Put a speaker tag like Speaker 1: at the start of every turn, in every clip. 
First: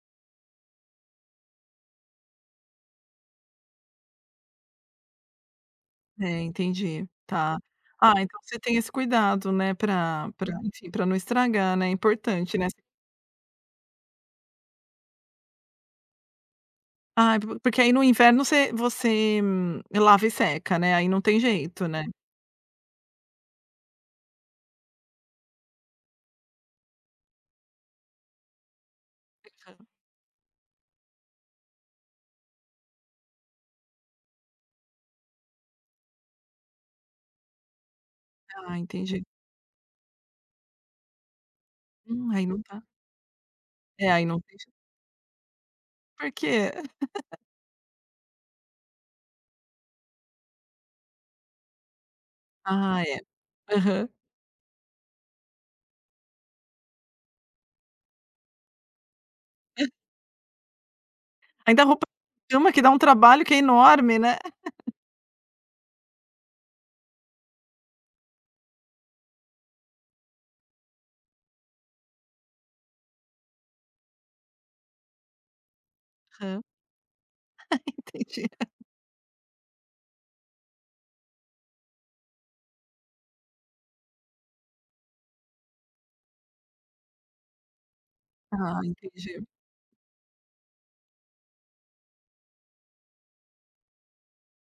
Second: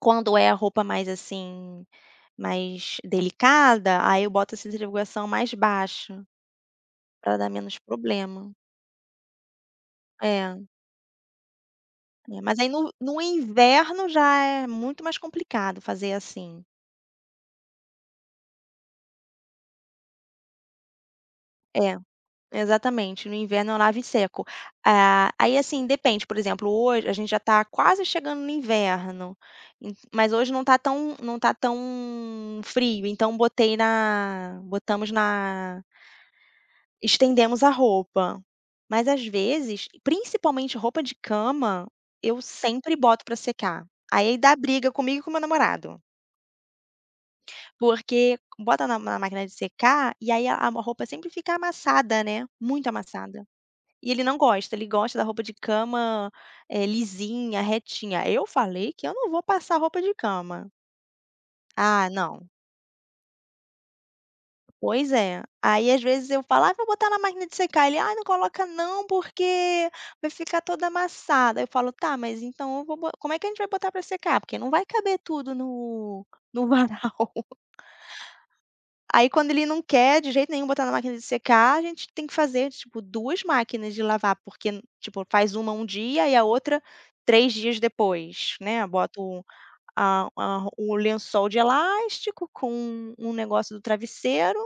Speaker 1: Quando é a roupa mais, assim, mais delicada, aí eu boto a centrifugação mais baixa,
Speaker 2: É entendi,
Speaker 1: pra dar
Speaker 2: tá.
Speaker 1: menos
Speaker 2: Ah, então
Speaker 1: problema.
Speaker 2: você tem esse cuidado, né, pra pra,
Speaker 1: É.
Speaker 2: enfim, pra não estragar, né, é
Speaker 1: É,
Speaker 2: importante,
Speaker 1: mas
Speaker 2: né.
Speaker 1: aí no no inverno já é muito mais complicado fazer assim.
Speaker 2: Ai po porque, aí, no inverno você você lava e seca, né, aí não tem jeito,
Speaker 1: É,
Speaker 2: né.
Speaker 1: exatamente no inverno eu lavo e seco. Ah, aí, assim, depende, por exemplo, hoje a gente já está quase chegando no inverno,
Speaker 2: Aham.
Speaker 1: ent mas hoje não está tão não está tão frio, então botei na botamos na Estendemos a roupa.
Speaker 2: Ah,
Speaker 1: Mas,
Speaker 2: entendi.
Speaker 1: às vezes, principalmente roupa de cama,
Speaker 2: Hum,
Speaker 1: eu
Speaker 2: aí não tá
Speaker 1: sempre boto pra secar,
Speaker 2: É aí
Speaker 1: aí
Speaker 2: não
Speaker 1: dá
Speaker 2: tem je
Speaker 1: briga comigo e com meu namorado.
Speaker 2: Por quê?
Speaker 1: Porque bota na na máquina de secar, e aí a a roupa sempre fica amassada. né, muito
Speaker 2: Ai é,
Speaker 1: amassada.
Speaker 2: aham.
Speaker 1: E ele não gosta, gosta da roupa de cama, eh, lisinha, retinha, aí eu falei que eu não vou passar
Speaker 2: Hã.
Speaker 1: roupa de cama.
Speaker 2: Ainda a roupa
Speaker 1: Ah não.
Speaker 2: de cama que dá um trabalho que é enorme, né?
Speaker 1: Pois é, aí às vezes eu falo: "Ah, vou botar na máquina de secar", ele: "Ai não coloca não porque vai ficar toda amassada", eu falo: "Tá, mas então eu vou bo como é que a gente vai botar pra secar? Porque não vai caber tudo no
Speaker 2: Aham.
Speaker 1: no varal."
Speaker 2: Entendi.
Speaker 1: Aí quando ele não quer de jeito nenhum botar na máquina de secar a gente tem que fazer, tipo, 2 máquinas de lavar, porque tipo faz uma um dia e a outra 3 dias depois,
Speaker 2: Ah
Speaker 1: né. Boto
Speaker 2: entendi.
Speaker 1: a a ro o lençol de elástico com um negócio do travesseiro,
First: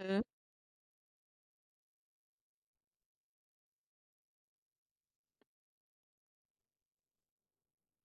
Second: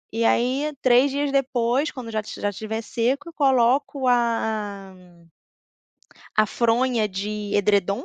Speaker 2: Aham.
Speaker 1: e aí 3 dias depois quando já estiv já estiver seco coloco a a fronha de edredom.